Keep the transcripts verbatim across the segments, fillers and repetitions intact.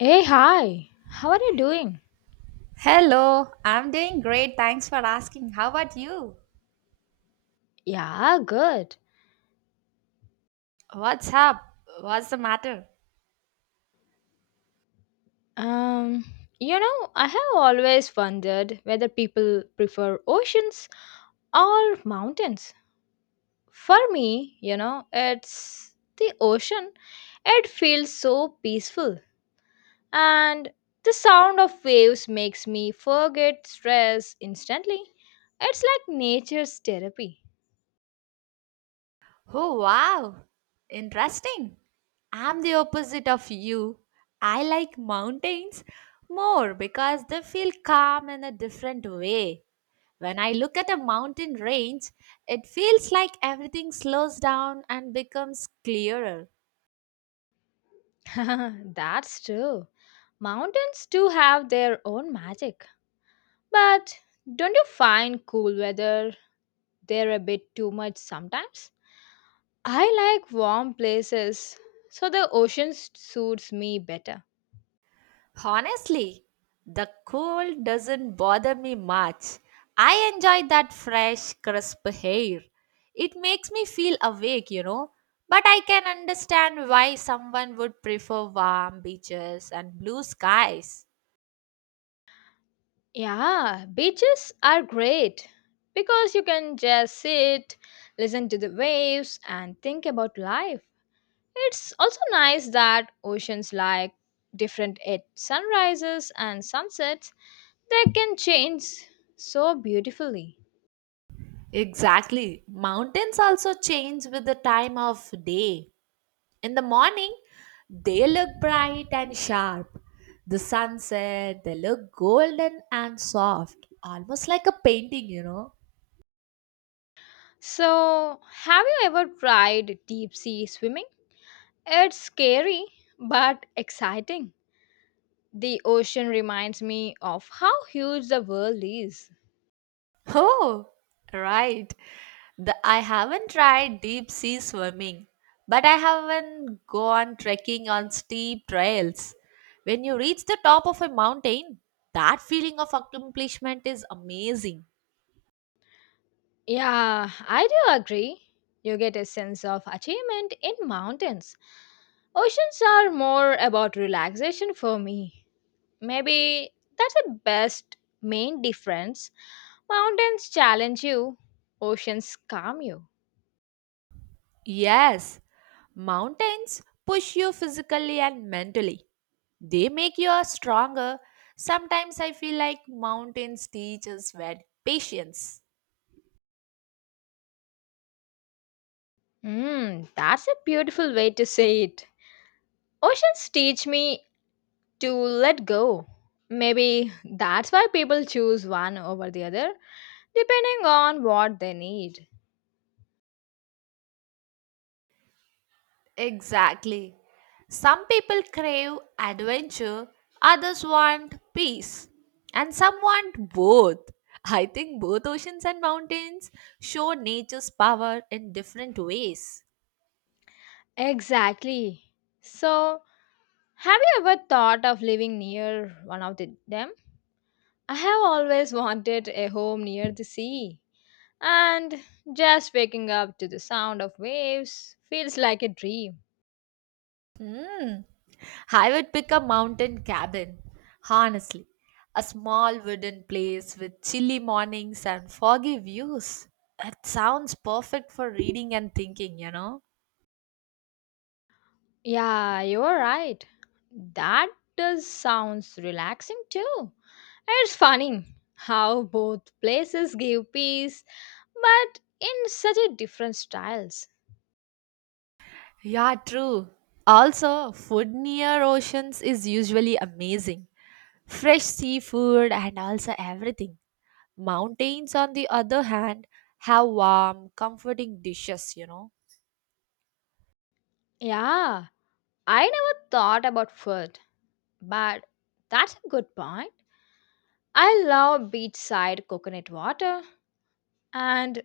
Hey, hi. How are you doing? Hello, I'm doing great. Thanks for asking. How about you? Yeah, good. What's up? What's the matter? Um, you know, I have always wondered whether people prefer oceans or mountains. For me, you know, it's the ocean. It feels so peaceful, and the sound of waves makes me forget stress instantly. It's like nature's therapy. Oh, wow. Interesting. I'm the opposite of you. I like mountains more because they feel calm in a different way. When I look at a mountain range, it feels like everything slows down and becomes clearer. That's true. Mountains do have their own magic. But don't you find cool weather there a bit too much sometimes? I like warm places, so the ocean s- suits me better. Honestly, the cold doesn't bother me much. I enjoy that fresh, crisp air. It makes me feel awake, you know. But I can understand why someone would prefer warm beaches and blue skies. Yeah, beaches are great because you can just sit, listen to the waves, and think about life. It's also nice that oceans like different at sunrises and sunsets, they can change so beautifully. Exactly. Mountains also change with the time of day. In the morning, they look bright and sharp. The sunset, they look golden and soft, almost like a painting, you know. So, have you ever tried deep sea swimming? It's scary but exciting. The ocean reminds me of how huge the world is. Oh, right. The, I haven't tried deep sea swimming, but I haven't gone trekking on steep trails. When you reach the top of a mountain, that feeling of accomplishment is amazing. Yeah, I do agree. You get a sense of achievement in mountains. Oceans are more about relaxation for me. Maybe that's the best main difference. Mountains challenge you, oceans calm you. Yes, mountains push you physically and mentally, they make you stronger. Sometimes I feel like mountains teach us very patience. Hmm, that's a beautiful way to say it. Oceans teach me to let go. Maybe that's why people choose one over the other, depending on what they need. Exactly. Some people crave adventure, others want peace, and some want both. I think both oceans and mountains show nature's power in different ways. Exactly. So, have you ever thought of living near one of the, them? I have always wanted a home near the sea, and just waking up to the sound of waves feels like a dream. Hmm. I would pick a mountain cabin, honestly. A small wooden place with chilly mornings and foggy views. It sounds perfect for reading and thinking, you know? Yeah, you're right. That does sounds relaxing too. And it's funny how both places give peace, but in such a different styles. Yeah, true. Also, food near oceans is usually amazing. Fresh seafood and also everything. Mountains, on the other hand, have warm, comforting dishes, you know. Yeah, I never thought about food, but that's a good point. I love beachside coconut water. And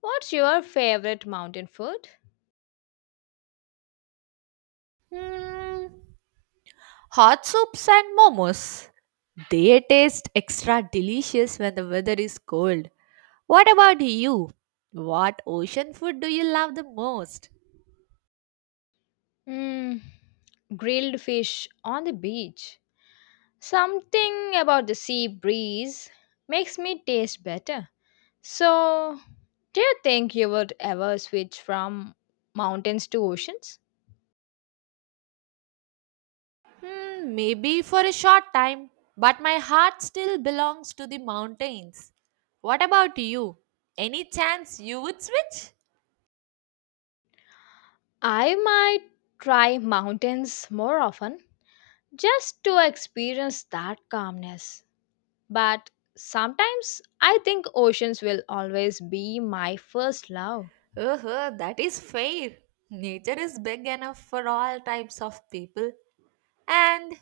what's your favorite mountain food? Hmm, hot soups and momos. They taste extra delicious when the weather is cold. What about you? What ocean food do you love the most? Hmm, grilled fish on the beach. Something about the sea breeze makes me taste better. So, do you think you would ever switch from mountains to oceans? Hmm, maybe for a short time, but my heart still belongs to the mountains. What about you? Any chance you would switch? I might try mountains more often just to experience that calmness. But sometimes I think oceans will always be my first love. Uh-huh, that is fair. Nature is big enough for all types of people, and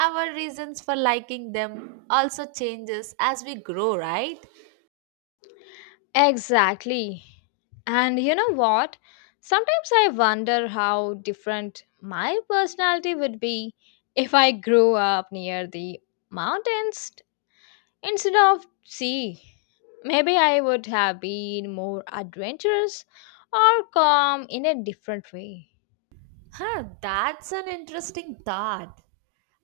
our reasons for liking them also changes as we grow, right? Exactly. And you know what? Sometimes I wonder how different my personality would be if I grew up near the mountains instead of sea. Maybe I would have been more adventurous or calm in a different way. Huh, that's an interesting thought.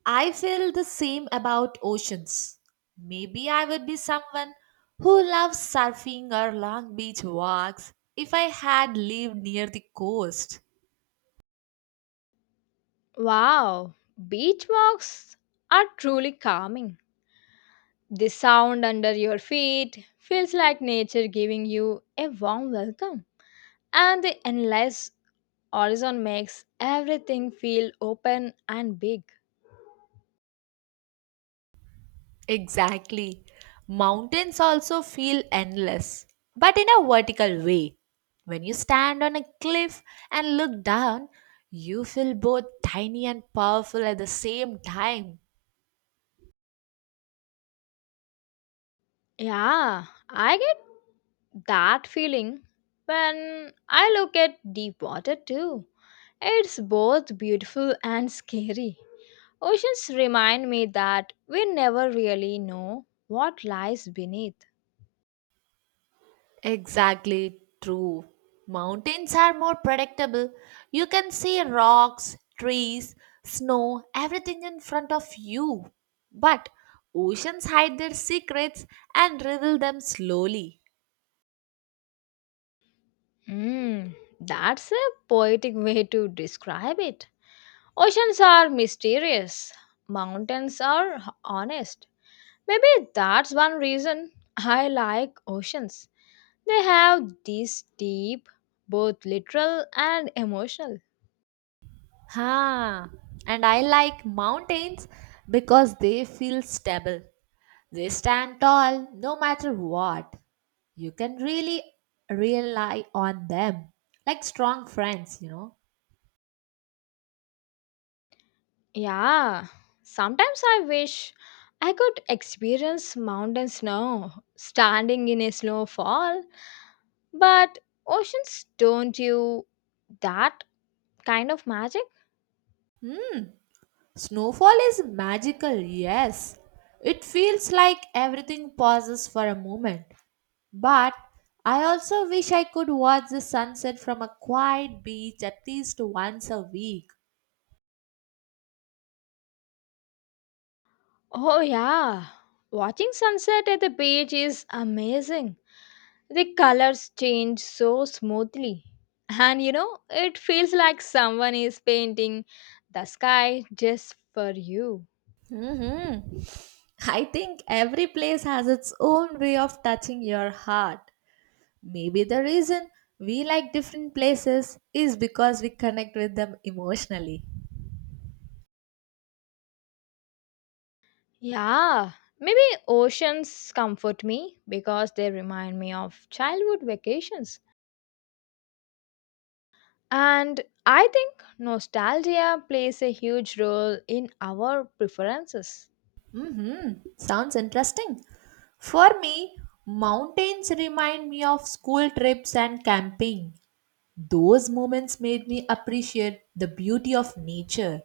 I feel the same about oceans. Maybe I would be someone who loves surfing or long beach walks if I had lived near the coast. Wow, beach walks are truly calming. The sound under your feet feels like nature giving you a warm welcome. And the endless horizon makes everything feel open and big. Exactly. Mountains also feel endless, but in a vertical way. When you stand on a cliff and look down, you feel both tiny and powerful at the same time. Yeah, I get that feeling when I look at deep water too. It's both beautiful and scary. Oceans remind me that we never really know what lies beneath. Exactly true. Mountains are more predictable. You can see rocks, trees, snow, everything in front of you. But oceans hide their secrets and reveal them slowly. Mm, that's a poetic way to describe it. Oceans are mysterious, mountains are honest. Maybe that's one reason I like oceans. They have this deep, both literal and emotional. Ha! And I like mountains because they feel stable. They stand tall no matter what. You can really rely on them like strong friends, you know. Yeah, sometimes I wish I could experience mountain snow standing in a snowfall, but oceans don't you that kind of magic? Snowfall is magical, yes. It feels like everything pauses for a moment. But I also wish I could watch the sunset from a quiet beach at least once a week. Oh, yeah, watching sunset at the beach is amazing. The colors change so smoothly. And you know, it feels like someone is painting the sky just for you. Hmm, I think every place has its own way of touching your heart. Maybe the reason we like different places is because we connect with them emotionally. Yeah, maybe oceans comfort me because they remind me of childhood vacations. And I think nostalgia plays a huge role in our preferences. Mm-hmm. Sounds interesting. For me, mountains remind me of school trips and camping. Those moments made me appreciate the beauty of nature.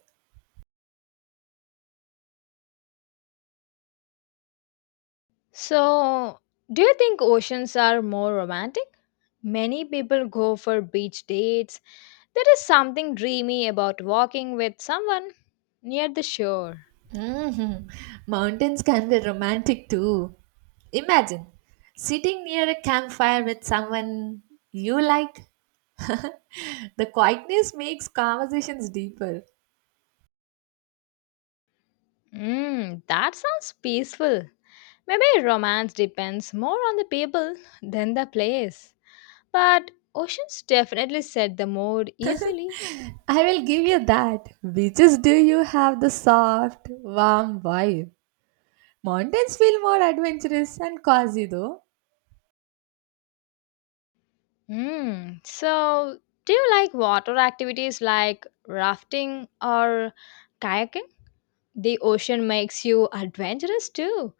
So, do you think oceans are more romantic? Many people go for beach dates. There is something dreamy about walking with someone near the shore. Hmm, mountains can be romantic too. Imagine sitting near a campfire with someone you like. The quietness makes conversations deeper. Mmm, that sounds peaceful. Maybe romance depends more on the people than the place. But oceans definitely set the mood easily. I will give you that. Which is do you have the soft, warm vibe? Mountains feel more adventurous and cozy though. Mmm, so, do you like water activities like rafting or kayaking? The ocean makes you adventurous too,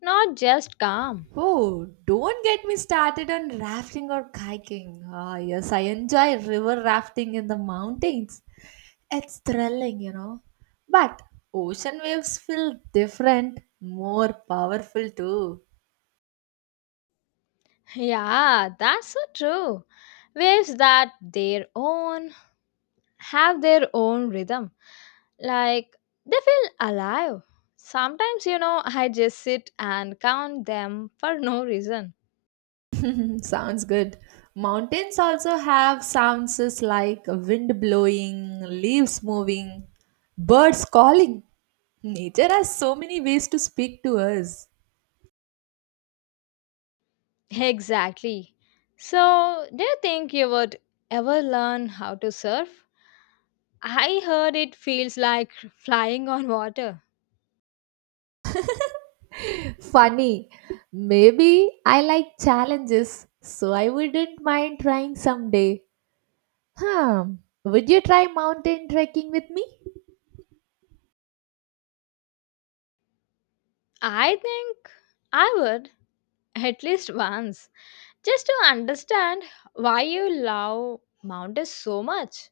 not just calm. Oh, don't get me started on rafting or kayaking. Ah, yes, I enjoy river rafting in the mountains. It's thrilling, you know. But ocean waves feel different, more powerful too. Yeah, that's so true. Waves that their own have their own rhythm. Like they feel alive. Sometimes, you know, I just sit and count them for no reason. Sounds good. Mountains also have sounds is like wind blowing, leaves moving, birds calling. Nature has so many ways to speak to us. Exactly. So, do you think you would ever learn how to surf? I heard it feels like flying on water. Funny. Maybe I like challenges, so I wouldn't mind trying someday. Hmm. Would you try mountain trekking with me? I think I would, at least once. Just to understand why you love mountains so much,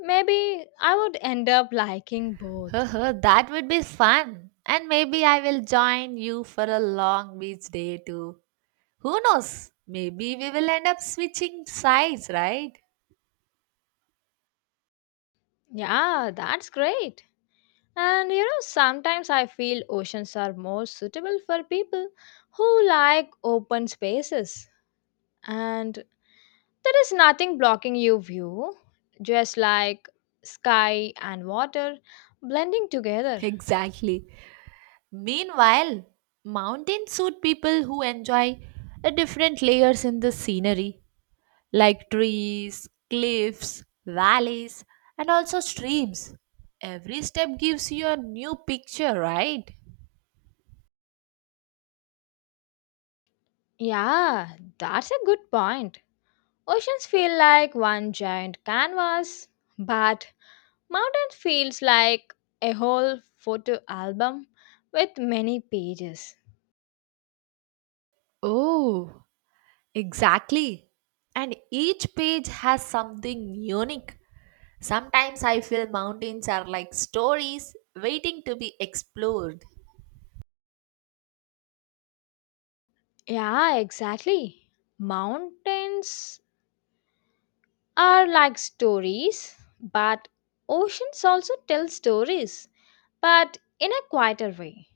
maybe I would end up liking both. Haha, that would be fun. And maybe I will join you for a long beach day too. Who knows? Maybe we will end up switching sides, right? Yeah, that's great. And you know, sometimes I feel oceans are more suitable for people who like open spaces. And there is nothing blocking your view, just like sky and water blending together. Exactly. Meanwhile, mountains suit people who enjoy uh, different layers in the scenery, like trees, cliffs, valleys, and also streams. Every step gives you a new picture, right? Yeah, that's a good point. Oceans feel like one giant canvas, but mountain feels like a whole photo album with many pages. Oh, exactly. And each page has something unique. Sometimes I feel mountains are like stories waiting to be explored. Yeah, exactly. Mountains are like stories, but oceans also tell stories, but in a quieter way.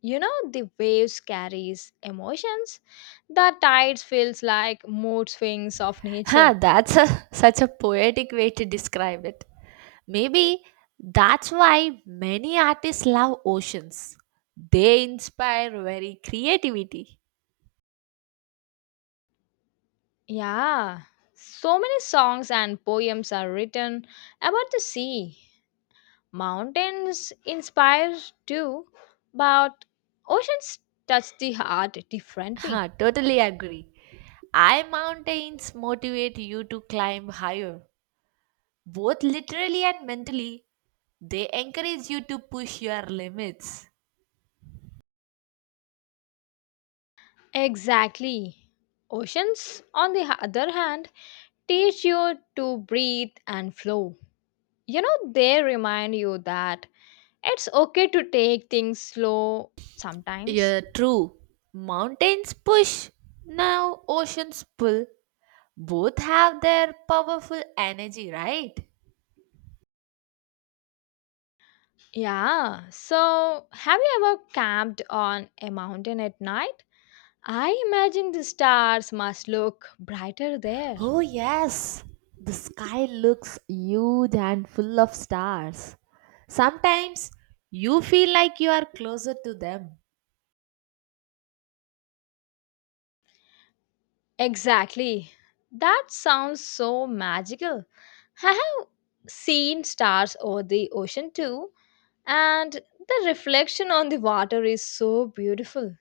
You know, the waves carries emotions. The tides feels like mood swings of Huh, nature. that's a, such a poetic way to describe it. Maybe that's why many artists love oceans. They inspire very creativity. Yeah, so many songs and poems are written about the sea. Mountains inspire too, but oceans touch the heart differently. Huh, totally agree. I mountains motivate you to climb higher, both literally and mentally. They encourage you to push your limits. Exactly. Oceans, on the other hand, teach you to breathe and flow. You know, they remind you that it's okay to take things slow sometimes. Yeah, true. Mountains push, now oceans pull. Both have their powerful energy, right? Yeah, so have you ever camped on a mountain at night? I imagine the stars must look brighter there. Oh, yes. The sky looks huge and full of stars. Sometimes you feel like you are closer to them. Exactly. That sounds so magical. I have seen stars over the ocean too, and the reflection on the water is so beautiful.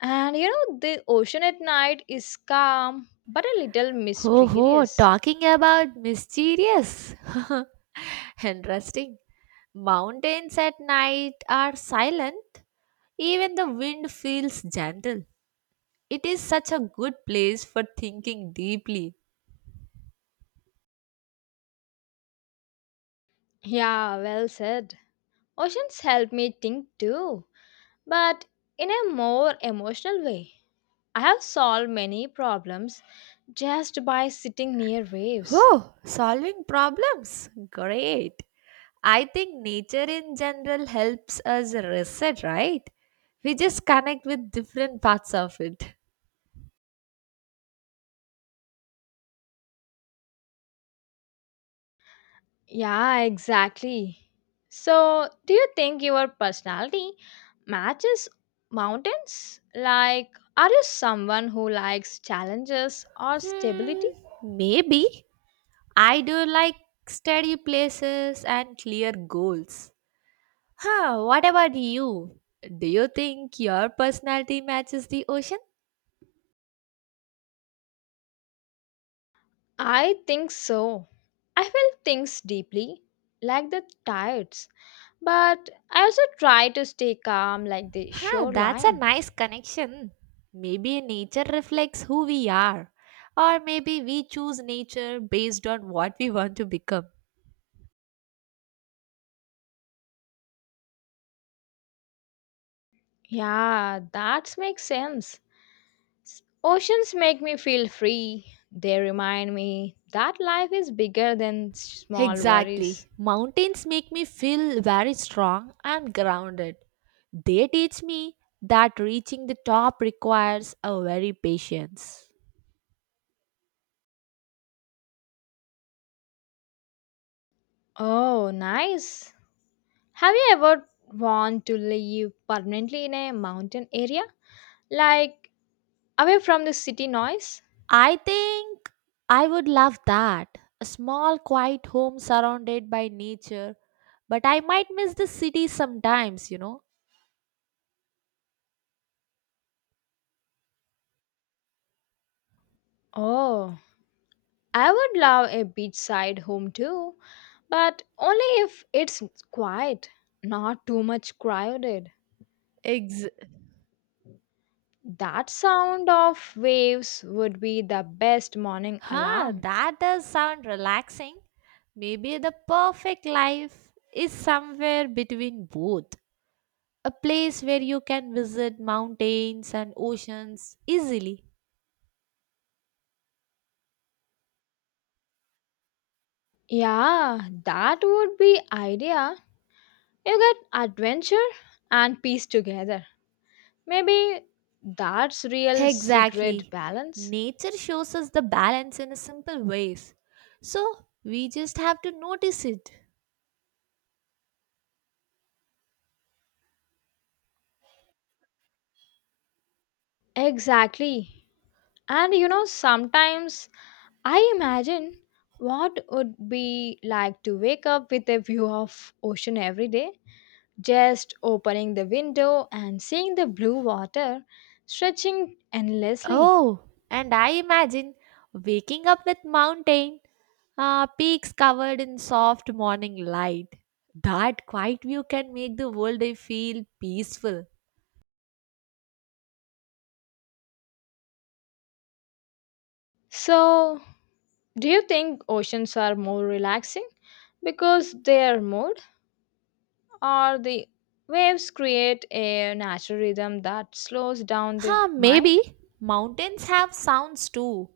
And you know, the ocean at night is calm but a little Ho ho, mysterious. talking about mysterious. Interesting. Mountains at night are silent. Even the wind feels gentle. It is such a good place for thinking deeply. Yeah, well said. Oceans help me think too, but in a more emotional way. I have solved many problems just by sitting near waves. Oh, solving problems. Great. I think nature in general helps us reset, right? We just connect with different parts of it. Yeah, exactly. So, do you think your personality matches mountains? Like, are you someone who likes challenges or Hmm, stability? maybe. I do like steady places and clear goals. Huh, what about you? Do you think your personality matches the ocean? I think so. I feel things deeply, like the tides, but I also try to stay calm, like the Huh, that's a shoreline. nice connection. Maybe nature reflects who we are, or maybe we choose nature based on what we want to become. Yeah, that makes sense. Oceans make me feel free. They remind me that life is bigger than small worries. Exactly. Mountains make me feel very strong and grounded. They teach me that reaching the top requires a very patience. Oh, nice. Have you ever want to live permanently in a mountain area? Like away from the city noise? I think I would love that. A small, quiet home surrounded by nature. But I might miss the city sometimes, you know. Oh, I would love a beachside home too, but only if it's quiet, not too much crowded. Ex- That sound of waves would be the best morning huh, alarm. that does sound relaxing. Maybe the perfect life is somewhere between both. A place where you can visit mountains and oceans easily. Yeah, that would be idea. You get adventure and peace together. Maybe that's real secret Exactly. balance. Nature shows us the balance in a simple ways. So we just have to notice it. Exactly. And you know, sometimes I imagine what would be like to wake up with a view of ocean every day, just opening the window and seeing the blue water stretching endlessly. Oh, and I imagine waking up with mountain uh, peaks covered in soft morning light. That quiet view can make the whole day feel peaceful. So, do you think oceans are more relaxing because their mood or the waves create a natural rhythm that slows down the Huh, mind? maybe mountains have sounds too,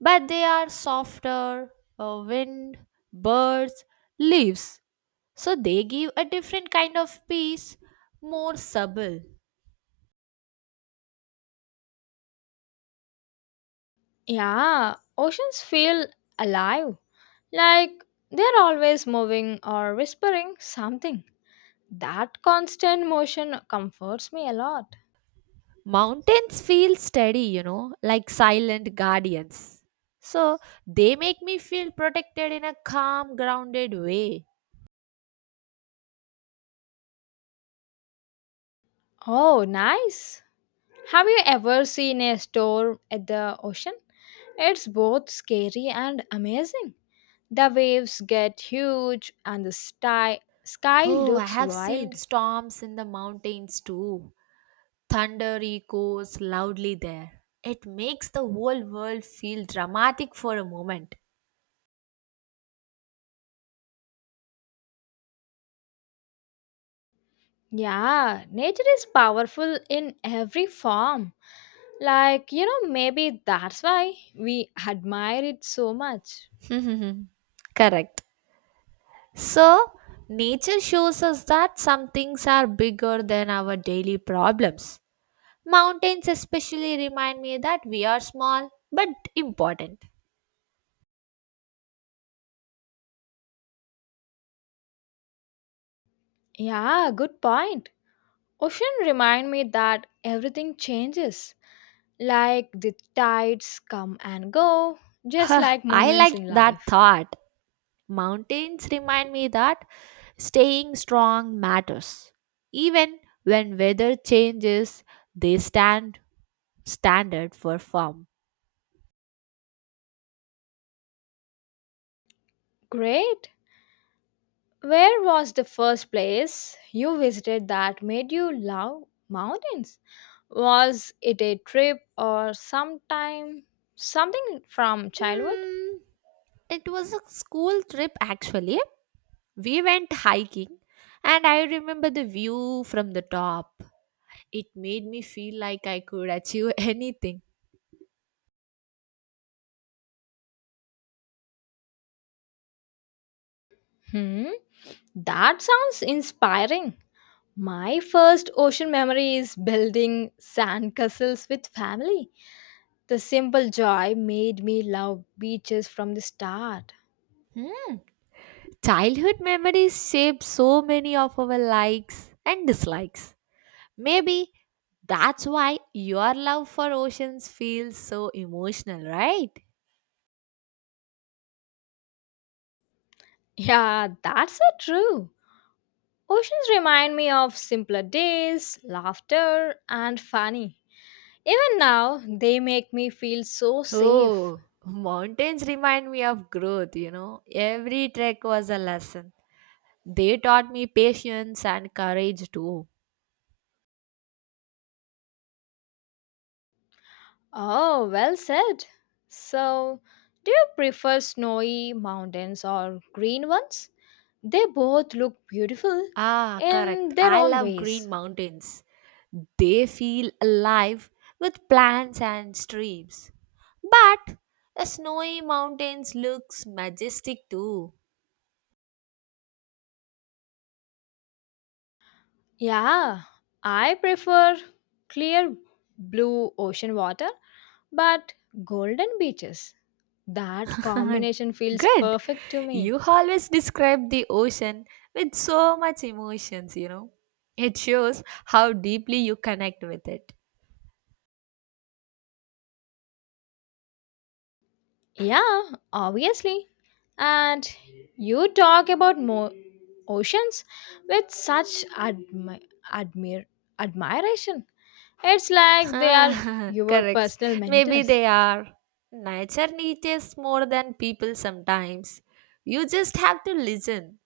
but they are softer, uh, wind, birds, leaves. So they give a different kind of peace, more subtle. Yeah, oceans feel alive, like they're always moving or whispering something. That constant motion comforts me a lot. Mountains feel steady, you know, like silent guardians. So they make me feel protected in a calm, grounded way. Oh, nice! Have you ever seen a storm at the ocean? It's both scary and amazing. The waves get huge and the sty- sky Oh, I looks have seen wild. storms in the mountains too. Thunder echoes loudly there. It makes the whole world feel dramatic for a moment. Yeah, nature is powerful in every form. Like, you know, maybe that's why we admire it so much. Correct. So, nature shows us that some things are bigger than our daily problems. Mountains especially remind me that we are small but important. Yeah, good point. Ocean remind me that everything changes. Like the tides come and go, just Huh, like I moments like in that life. thought. Mountains remind me that staying strong matters. Even when weather changes, they stand standard for firm. Great. Where was the first place you visited that made you love mountains? Was it a trip or sometime something from childhood? Hmm, it was a school trip actually. We went hiking and I remember the view from the top. It made me feel like I could achieve anything. Hmm, that sounds inspiring. My first ocean memory is building sandcastles with family. The simple joy made me love beaches from the start. Childhood memories shape so many of our likes and dislikes. Maybe that's why your love for oceans feels so emotional, right? Yeah, that's so true. Oceans remind me of simpler days, laughter, and funny. Even now, they make me feel so safe. Oh, mountains remind me of growth, you know. Every trek was a lesson. They taught me patience and courage too. Oh, well said. So, do you prefer snowy mountains or green ones? They both look beautiful Ah, correct. in their I own love green ways. mountains. They feel alive with plants and streams. But the snowy mountains looks majestic too. Yeah, I prefer clear blue ocean water, but golden beaches. That combination feels Good. perfect to me. You always describe the ocean with so much emotions, you know. It shows how deeply you connect with it. Yeah, obviously. And you talk about mo- oceans with such admi- admir- admiration. It's like they are your Correct. personal Maybe mentors. they are. Nature teaches more than people sometimes. You just have to listen.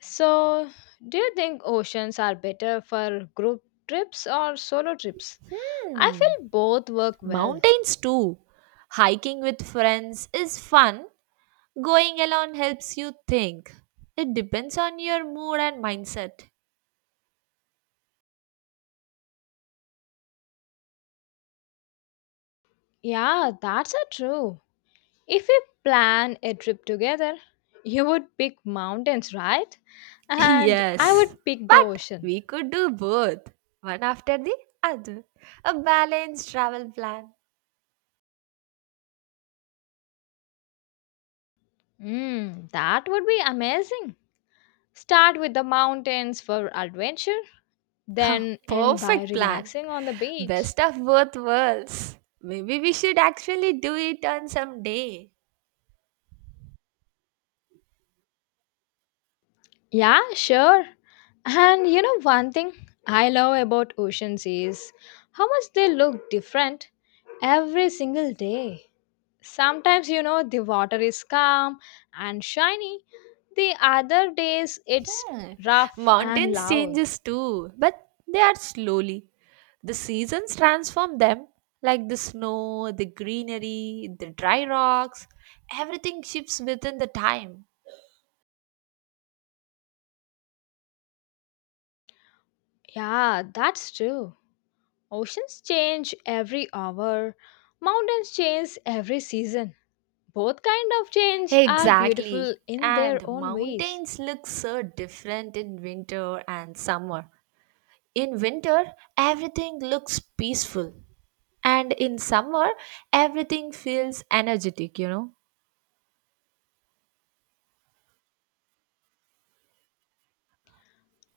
So, do you think oceans are better for group trips or solo trips? I Hmm. feel both work well. Mountains too. Hiking with friends is fun. Going alone helps you think. It depends on your mood and mindset. Yeah, that's a true. If we plan a trip together, you would pick mountains, right? And I Yes. would pick the But ocean. we could do both. One after the other. A balanced travel plan. Mm, that would be amazing. Start with the mountains for adventure, then end by Perfect plan. relaxing on the Best beach. of both worlds. Maybe we should actually do it on some day. Yeah, sure. And you know, one thing I love about oceans is how much they look different every single day. Sometimes, you know, the water is calm and shiny, the other days it's Hmm. rough and Mountains loud. changes too, but they are slowly. The seasons transform them, like the snow, the greenery, the dry rocks. Everything shifts within the time. Yeah, that's true. Oceans change every hour, mountains change every season. Both kind of change are beautiful Exactly. in their And own ways. mountains look so different in winter and summer. In winter, everything looks peaceful, and in summer, everything feels energetic, you know.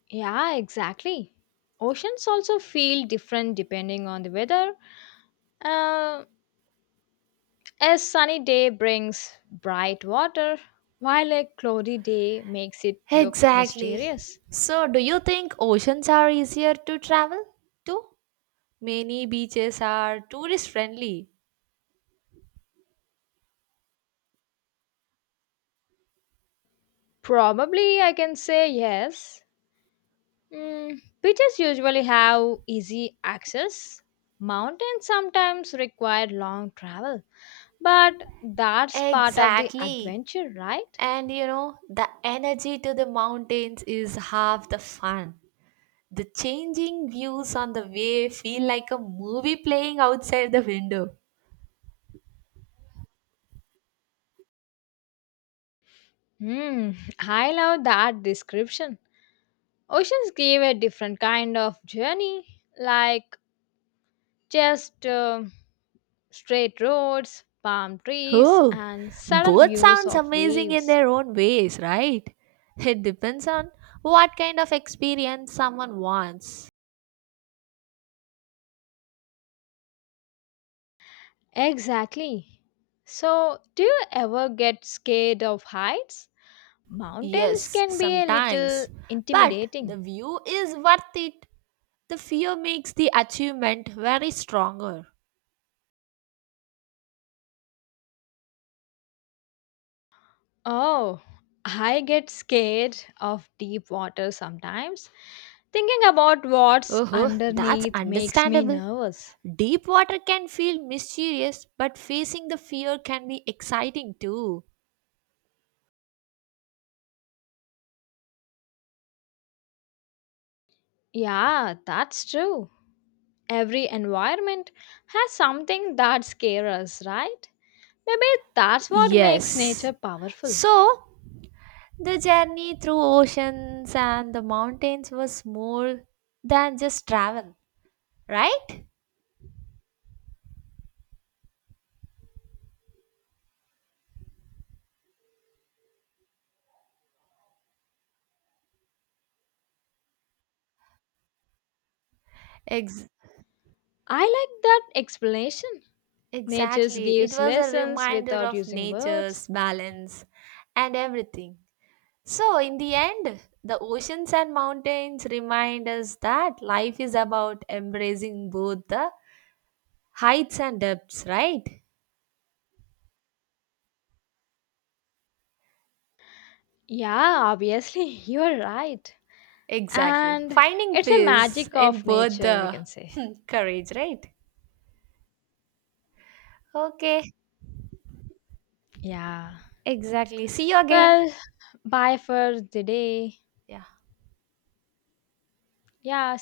Yeah, exactly. Oceans also feel different depending on the weather. Uh, a sunny day brings bright water, while a cloudy day makes it look Exactly. mysterious. So, do you think oceans are easier to travel to? Many beaches are tourist friendly. Probably I can say yes. Mm, beaches usually have easy access. Mountains sometimes require long travel, but that's part of the Exactly. adventure, right? And you know, the energy to the mountains is half the fun. The changing views on the way feel like a movie playing outside the window. Hmm, I love that description. Oceans give a different kind of journey, like just uh, straight roads, palm trees, Oh, and sudden both views sounds of amazing in waves. their own ways, right? It depends on what kind of experience someone wants. Exactly. So, do you ever get scared of heights? Mountains Yes, can be a little sometimes. But the intimidating. view is worth it. The fear makes the achievement very stronger. Oh, I get scared of deep water sometimes. Thinking about what's Oh, that's underneath makes me understandable. nervous. Deep water can feel mysterious, but facing the fear can be exciting too. Yeah, that's true. Every environment has something that scares us, right? Maybe that's what makes Yes. nature powerful. So, the journey through oceans and the mountains was more than just travel, right? Ex- I like that explanation. Nature exactly. It gives was a lessons reminder without of using words. nature's balance and everything. So, in the end, the oceans and mountains remind us that life is about embracing both the heights and depths, right? Yeah, obviously, you're right. Exactly. And Finding it's a peace magic in of both nature, we the can say. courage, right? Okay, Yeah. exactly. See you again. Well, bye for the day. Yeah. Yeah,